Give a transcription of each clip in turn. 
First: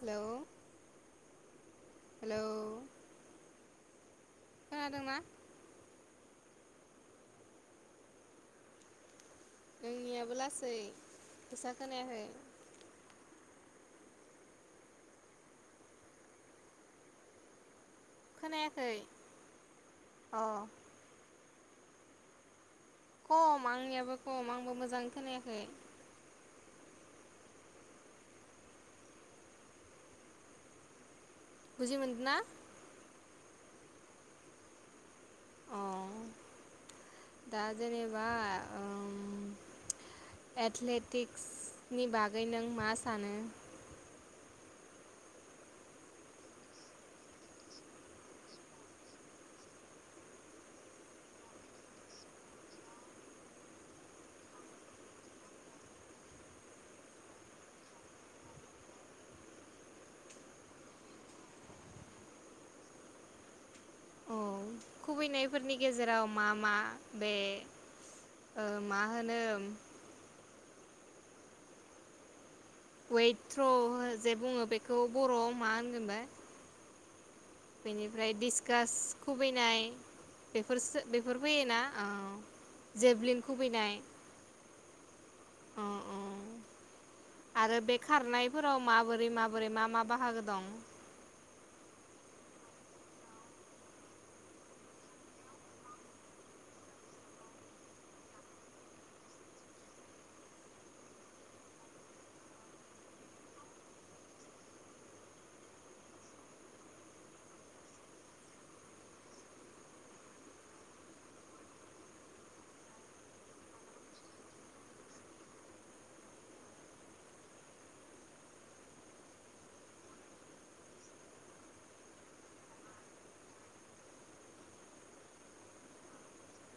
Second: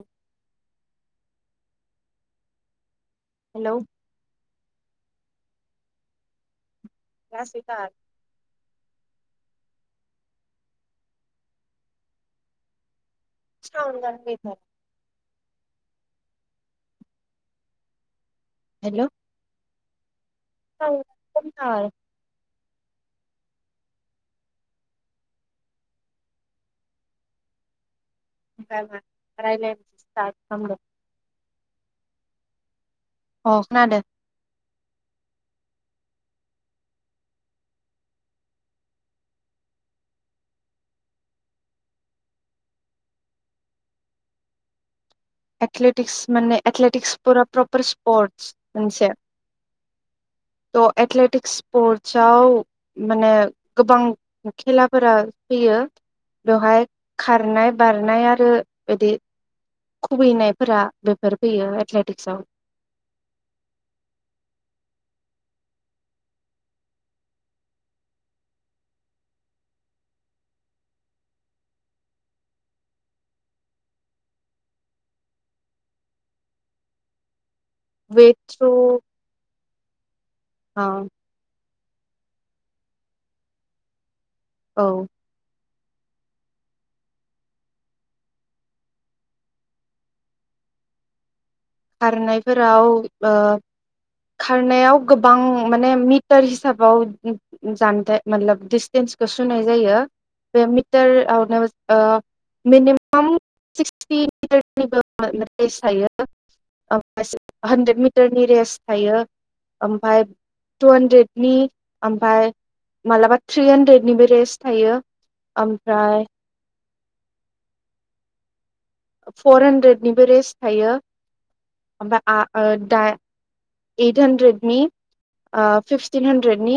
Hello hello खोनादोंना? लासैथार नोंनियाबो लासै गोसा खोनायाखै [unintelligible] खोनायाखै। हेल' अ अ। [unintelligible] कम आंनियाबो कम आंबो मोजाङै खोनायाखै। [unintelligible] बुजि मोनदना? अ खोनादो अ दा जेनेबा ओम एथलेटिक्सनि बागै नों मा सानो? एथलेटिक्स माने एथलेटिक्सफोरा प्रपार स्पर्टस मोनसे त' एथलेटिक्स स्पर्टसव माने गोबां खेलाफोरा फैयो बेवहाय खारनाय बारनाय आरो बिदि खुबैनायफोरा बेफोर फैयो एथलेटिक्सआव। औ खुबैनायफोरनि गेजेराव मा मा बे ओ मा होनोम वेट थ्र' जे बुङो बेखौ बर'आव मा होनगोनबा? बेनिफ्राय वेट थ्रु डिसकास खुबैनाय औ बेफोरसो बेफोर फैयोना? आव जेभलिन खुबैनाय औ। अ अ आरो बे खारनायफोराव माबोरै माबोरै मा मा बाहागो दं? खारनायफोराव ओ खारनायाव गोबां माने मिटार हिसाबाव उम उम जानथाय मातलोब दिडस्टेन्सखौ सुनाय जायो बे मिटारावनो ओ मिनिमाम सिक्सटि मिटारनिबो मातलोब पेस थायो ओम हानद्रेद मिटारनि रेस थायो ओमफफ्राय टु हानद्रेदनि ओमफफ्राय मालाबा थ्रि हानद्रेदनिबो रेस थायो ओमफ्राय फर हानद्रेदनिबो रेस थायो ओमफ्राय दा ओइट हानड्रेदनि फिफटिन हानद्रेदनि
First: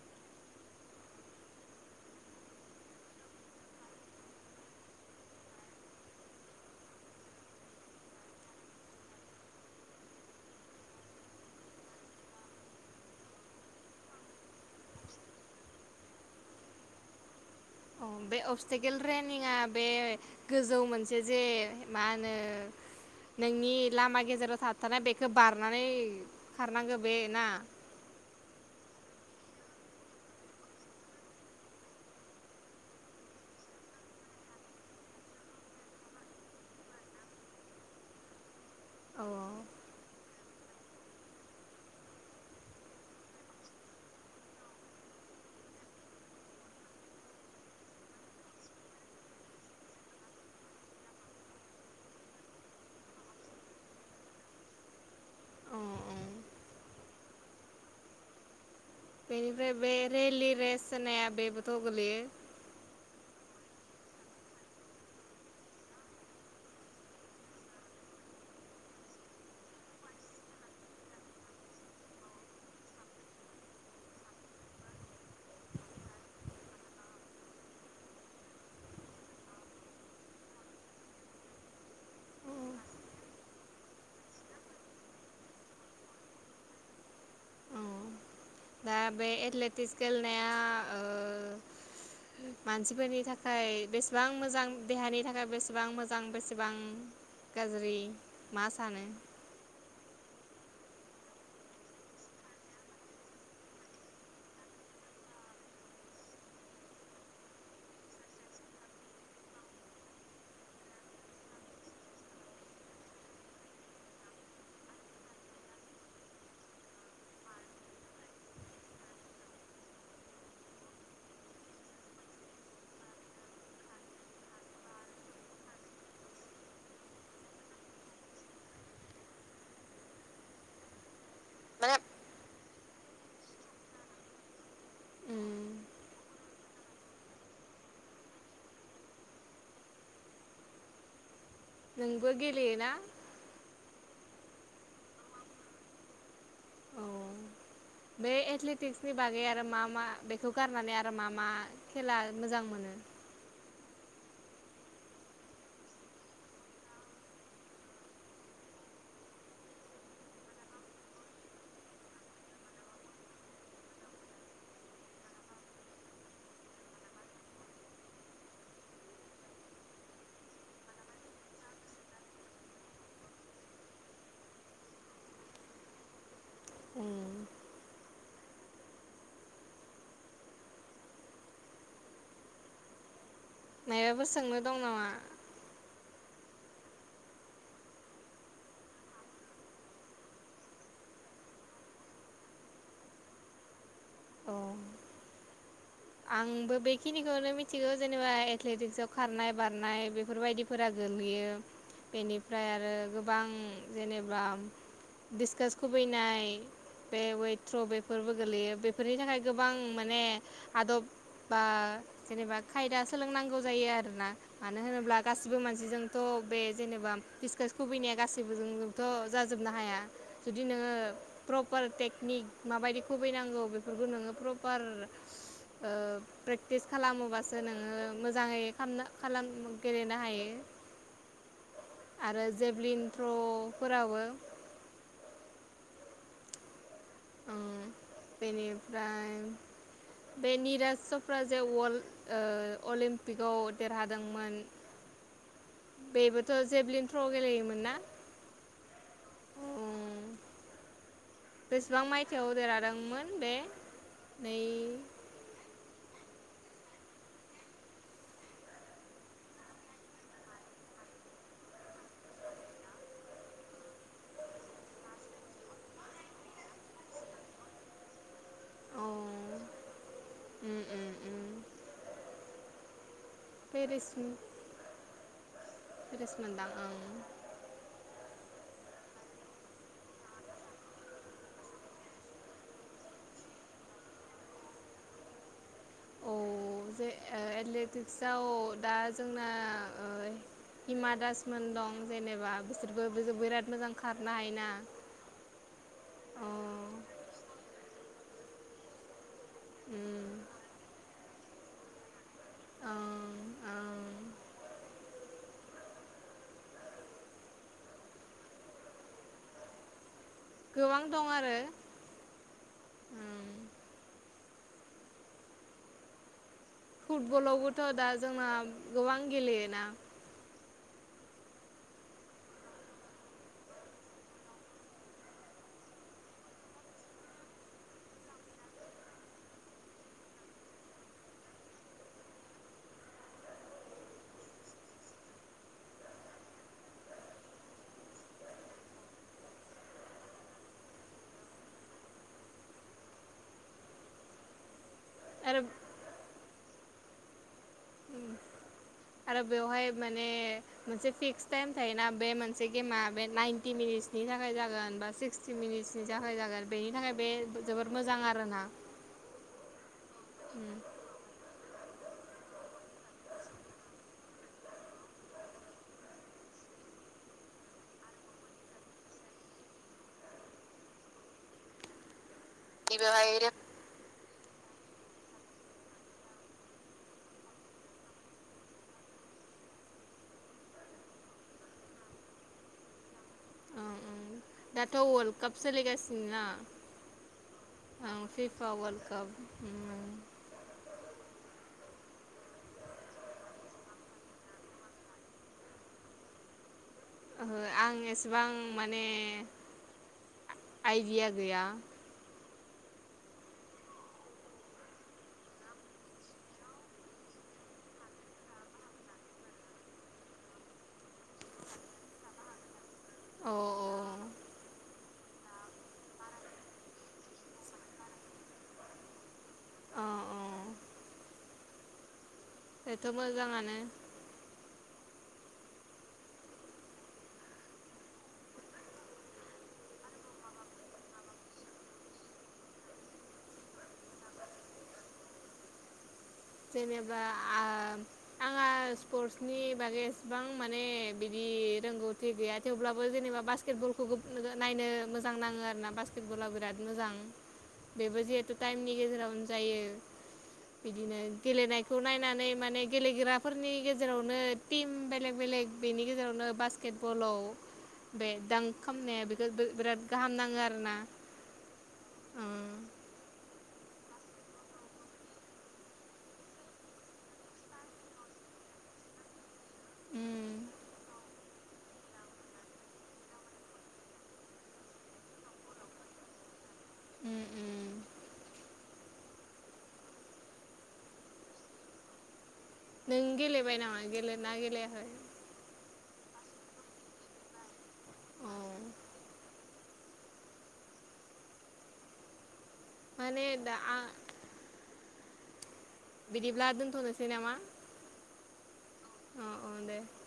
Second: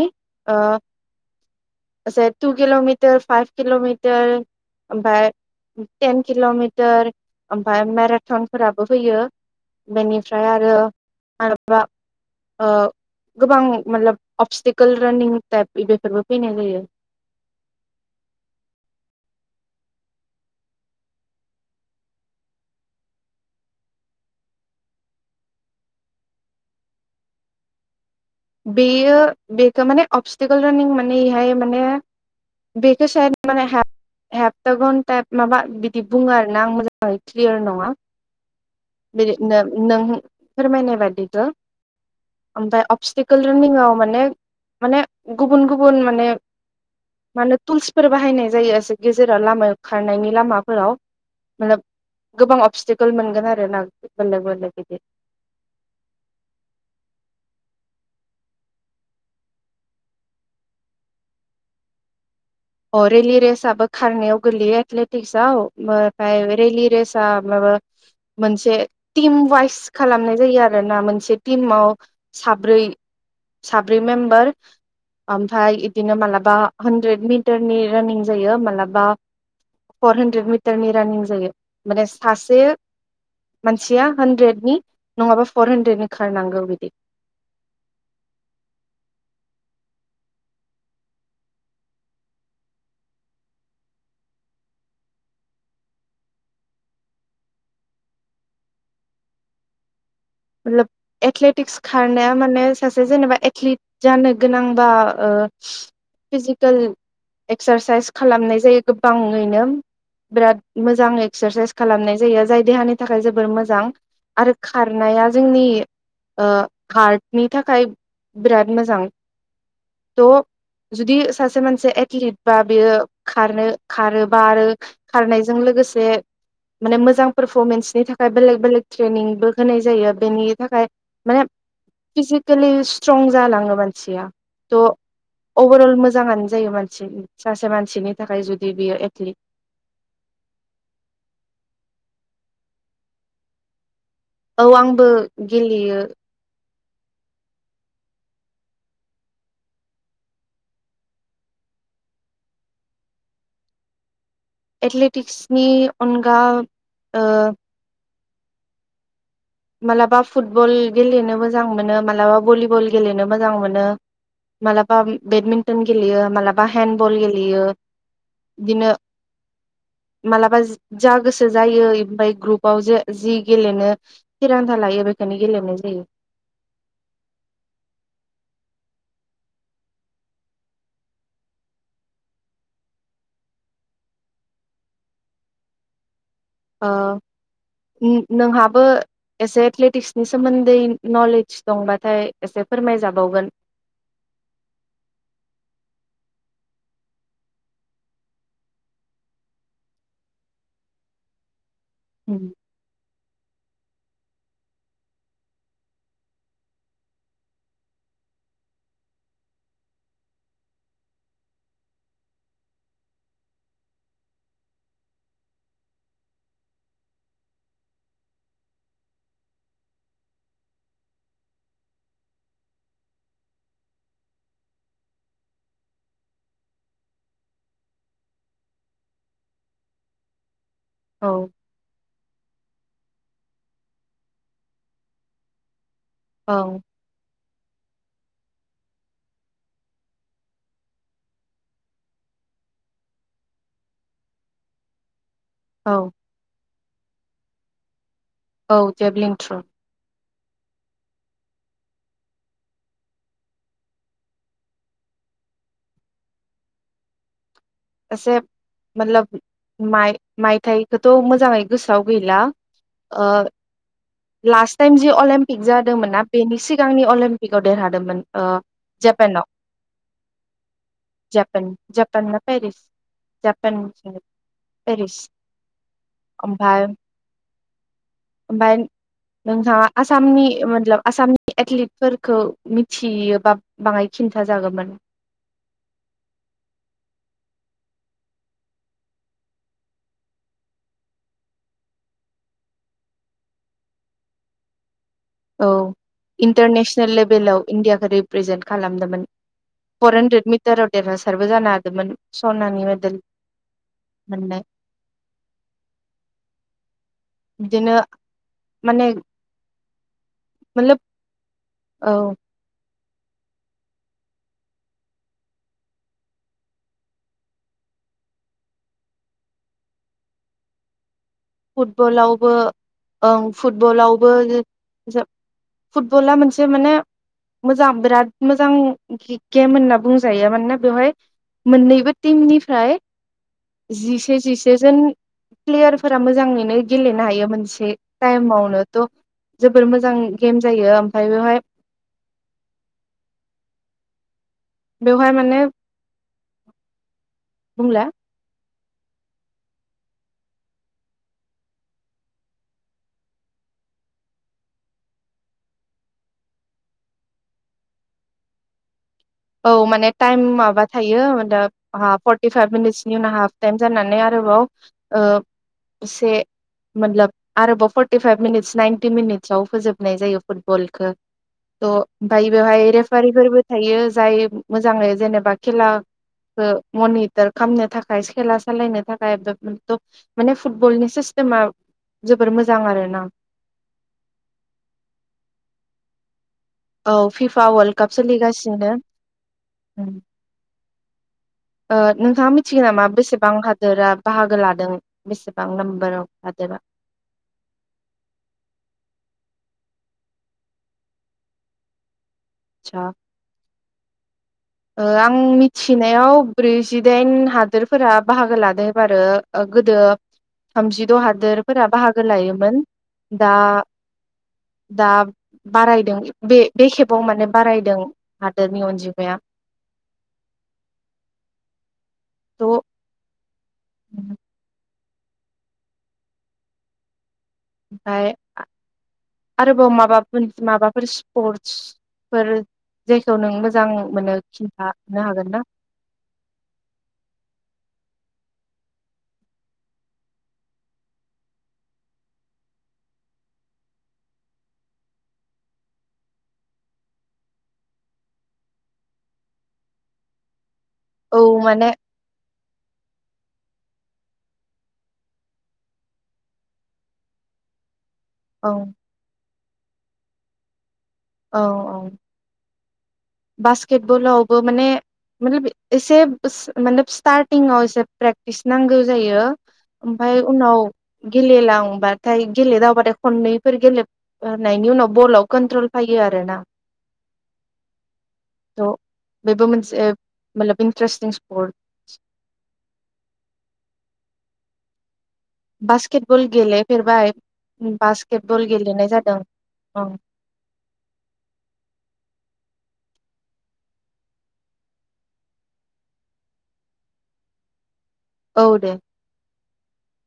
ओ टु किल'मिटार फाइभ किल'मिटार ओमफाय टेन किल'मिटार ओमफाय मेराथनफोराबो फैयो बेनिफ्राय आरो माबलाबा ओ गोबां मोटलोब माबलाब अबस्टिकेल रानिं टाइप बेफोरबो फैनाय जायो। अ बे अबस्टिकेल रेनिंआ बे गोजौ मोनसे जे मा होनो नोंनि लामा गेजेराव थाबथानाय बेखौ बारनानै खारनांगौ बे ना बेयो बेथ' माने अबस्टिकेल रानिं माने एहाय माने बेखो सायोड माने हेपथागन टाइप माबा बिदि बुङो आरोना आं मोजाङै क्लियार नङा औ बिदि नों नों फोरमायनाय बादिखौ ओमफाय अबस्टिक कोल रोनिंआव माने माने गुबुन गुबुन माने मानो टुल्सफोर बाहायनाय जायो ओसे गेजेराव लामायाव खारनायनि लामाफोराव मतलब गोबां अबस्टिकेल मोनगोन आरो ना बेलेक बेलेक बिदि। औ बेनिफ्राय बे रेलि रेस होननाया बेबोथ' गोलैयो। अ रेलि रेसआबो खारनायाव गोग्लैयो एथलेटिक्सआव ओ फाय रेलि रेस आ माबा मोनसे टिम वाइस खालामनाय जायो आरोना मोनसे टिमआव साब्रै साब्रै मेम्बार ओमफाय इदिनो मालाबा हानड्रेड मि टारनि रानिं जायो मालाबा फर हानड्रेद मिटारनि रानिं जायो माने सासे मानसिया हानड्रेदनि नङाबा फर हानड्रेदनि खारनांगौ बिदि। औ दा बे एथलेटिक्स गेलेनाया ओ मानसिफोरनि थाखाय बेसेबां मोजां देहानि थाखाय बेसेबां मोजां बेसेबां गाज्रि मा सानो? मतलब एथलेटिक्स खारनाया माने सासे जेनेबा एथलिट जानो गोनांबा ओ फिजिकेल एक्सारसाइस खालामनाय जायो गोबाङैनो बिराद मोजां एक्सारसाइस खालामनाय जायो जाय देहानि थाखाय जोबोर मोजां आरो खारनाया जोंनि ओ हार्टनि थाखाय बिराद मोजां त' जुदि सासे मानसि एथलिट बा बेयो खारनो खारो बा आरो खारनायजों लोगोसे माने मोजां पारफरमेन्सनि थाखाय बेलेक बेलेक ट्रेनिंबो होनाय जायो बेनि थाखाय माने फिजेकेलि स्ट्रं जालाङो मानसिया ट' उम अभारअल मोजाङानो जायो मानसि सासे मानसिनि थाखाय जुदि बियो एथलिट नोंबो गेलेयोना? औ आंबो गेलेयो। औ बे एथलेटिक्सनि बागै आरो मा मा बेखौ गारनानै आरो मा मा खेला मोजां मोनो? एथलेटिक्सनि अनगा ओ मालाबा फुटबल गेलेनो मोजां मोनो मालाबा भलिबल गेलेनो मोजां मोनो मालाबा बेडमिन्टन गेलेयो मालाबा हेन्दबल गेलेयो दिनो मालाबा जा गोसो जायो ओमफाय ग्रुपाव जे जि गेलेनो थिरांथा लायो बेखोनो गेलेनाय जायो। उम मायबाबो सोंनो दं नामा? ओ उम नोंहाबो एसे एथलेटिक्सनि सोमोन्दै नलेज दंबाथाय एसे फोरमायजाबावगोन। अ आंबो बेखिनिखौनो मिथिगौ जेनेबा एथलेटिक्सआव खारनाय बारनाय बेफोरबायदिफोरा गोलैयो। बेनिफ्राय आरो गोबां जेनेबा डिसकास खुबैनाय बे वेथ्र' बेफोरबो गोलैयो बेफोरनि थाखाय गोबां माने आदब बा जेनेबा खायदा सोलोंनांगौ जायो आरोना मानो होनोब्ला गासिबो मानसिजोंथ' बे जेनेबा डिसकास खुबैनाया गासैबोजोंथ' जाजोबनो हाया जुदि नोङो प्रपार टेकनिक माबायदि खुबैनांगौ बेफोरखौ नोङो प्रपार ओ प्रेक्टिस खालामोबासो नोङो मोजाङै खामनो खालाम गेलेनो हायो। औ आरो जेभलिन थ्र' फोराबो औ ओ बेनिफ्राय बे निराज चप्रा जे वल्ड अलिम्पिकआव देरहादोंमोन। औ बेबोथ' जेभलिन थ्र' गेलेयोमोन ना? औ जेभलिन थ्र। ओम बेसेबां मायथाइयाव देरहादोंमोन बे नै एसे मतलब माय मायथाइखौथ' मोजाङै गोसोआव गैला ओ लास्ट टाइम जि अलिम्पिक जादोंमोनना बेनि सिगांनि अलिम्पिकआव देरहादोंमोन। ओ अ जापानाव उम उम उम Japan Japan Paris Japan Paris Paris Paris मोनदां ओमफाय ओं ओमफाय नोंथाङा आसामनि मतलब आसामनि एथलिटफोरखौ मिथियोबा बाङाय खिन्था जागोमोन। औ जे ओ एथलेटिक्सआव दा जोंना ओ हिमा दास मोन दं जेनेबा बिसोरबो बिराद मोजां खारनो हायोना। औ अ इन्टारनेसनेल लेभेलाव इण्डिया रिप्रेजेन्ट खालामदोमोन। फर उम हान्ड्रेड मिटाराव देरहास सारबो जानो हादोमोन। सनानि मेदेल ओं ओं मोननाय बिदिनो माने मतलब गोबां दं आरो औ ओं फुटबलावबोथ दा जोना गोबां गेलेयोना फुटबलावबो ओं फुटबलावबो जो फुटबला मोनसे माने मोजां बिराद मोजां गे-गेम होनना बुंजायो मानोना बेवहाय मोननैबो टिमनिफ्राय जिसे जिसेजोन प्लेयार फोरा मोजांमोनो गेलेनो हायो मोनसे टाइम आवनो त जोबोर मोजां गेम जायो ओमफ्राय बेवहाय बेवहाय आरो माने बुंला आरो बेवहाय माने मोनसे फिक्स टाइम थायोना बे मोनसे गेमा बे नाइनटि मिनिटसनि थाखाय जागोन बा सिक्सटि मिनिटसनि थाखाय जागोन बेनि थाखाय बे जोबोर मोजां आरोना। औ माने टाइम उम माबा थायो [unintelligible] अहा फर्टिफाइभ मिनिट्सनि उनाव हाफ टाइम जानानै आरोबाव ओ एसे मत्लब आरोबाव फर्टिफाइभ मिनिटस नाइनटि मिनिट्सआव फोजोबनाय जायो फुटबलखौ थ' फाय बेवहाय बेवहाय रेफारिफोरबो थायो जाय मोजाङै जेनेबा खेलाखो मनिटार खामनो थाखाय खेला सालायनो थाखाय [inaudible] माने फुटबलनि सिस्तेमा जोबोर मोजां आरोना। ओं ओं दाथ वाल्ड काप सोलि गासिन ना। औ फिफा वल्ड काप सोलिगासिनो। वर्ल्ड काप ओम ओ नोंथाङा मिथिगोन नामा बेसेबां हादोरा बाहागो लादों? बेसेबां नाम्बाराव हादोरा ओहो आं एसेबां माने आ-आइडिया गैया। सा ओ आं मिथिनायाव ब्रैजिदाइन हादोरफोरा बाहागो लादो एबारो गोदो थामजिद हादोरफोरा बाहागो लायोमोन। अ दा दा बारायदों बे बे खेबाव माने बारायदों हादोरनि अनजिमाया। अ अ थ' बेथ मोजाङा [inaudible] ओमफाय आ-आरोबाव माबाफोर माबाफोर स्पर्टसफोर जायखौ नों मोजां मोनो खिन्थानो हागोन ना? जेनेबा आ-आंहा स्पर्टसनि बागै एसेबां माने बिदि रोंगौथि गैया थेवब्लाबो जेनेबा बास्केटबलखौ नायनो मोजां नाङो आरोना बास्केट बला बिराद मोजां बेबो जिहेतु टाइमनि गेजेरावनो जायो बिदिनो औ माने गेलेनायखौ नायनानै माने गेलेग्राफोर नि गेजेरावनो टिम बेलेग बेलेग बेनि गेजेरावनो बास्केटबलाव बे दां औ खामनाया बेखो बो बिराद गाहाम नाङो आरो ना औ औ बास्केटबलावबो माने [inaudible] एसे स माने स्टारटिंआव एसे प्रेक्टिस नांगौ जायो। ओमफाय उम उनाव गेलेलांबाथाय गेलेदावबाथाय खननैफोर गेलेबनायनि उनाव बलाव कन्ट्रल फैयो आर ना। उम उम त बेबो मोनसे मा इन्टारेस्टिं स्पर्टस नों गेलेबाय नामा गेले ना गेलेयाखै? बास्केट बल गेलेफेरबाय बास्केट अ बल गेलेनाय जादों। माने दा आ बिदिब्ला दोनथनोसै नामा? औ दे अ अ दे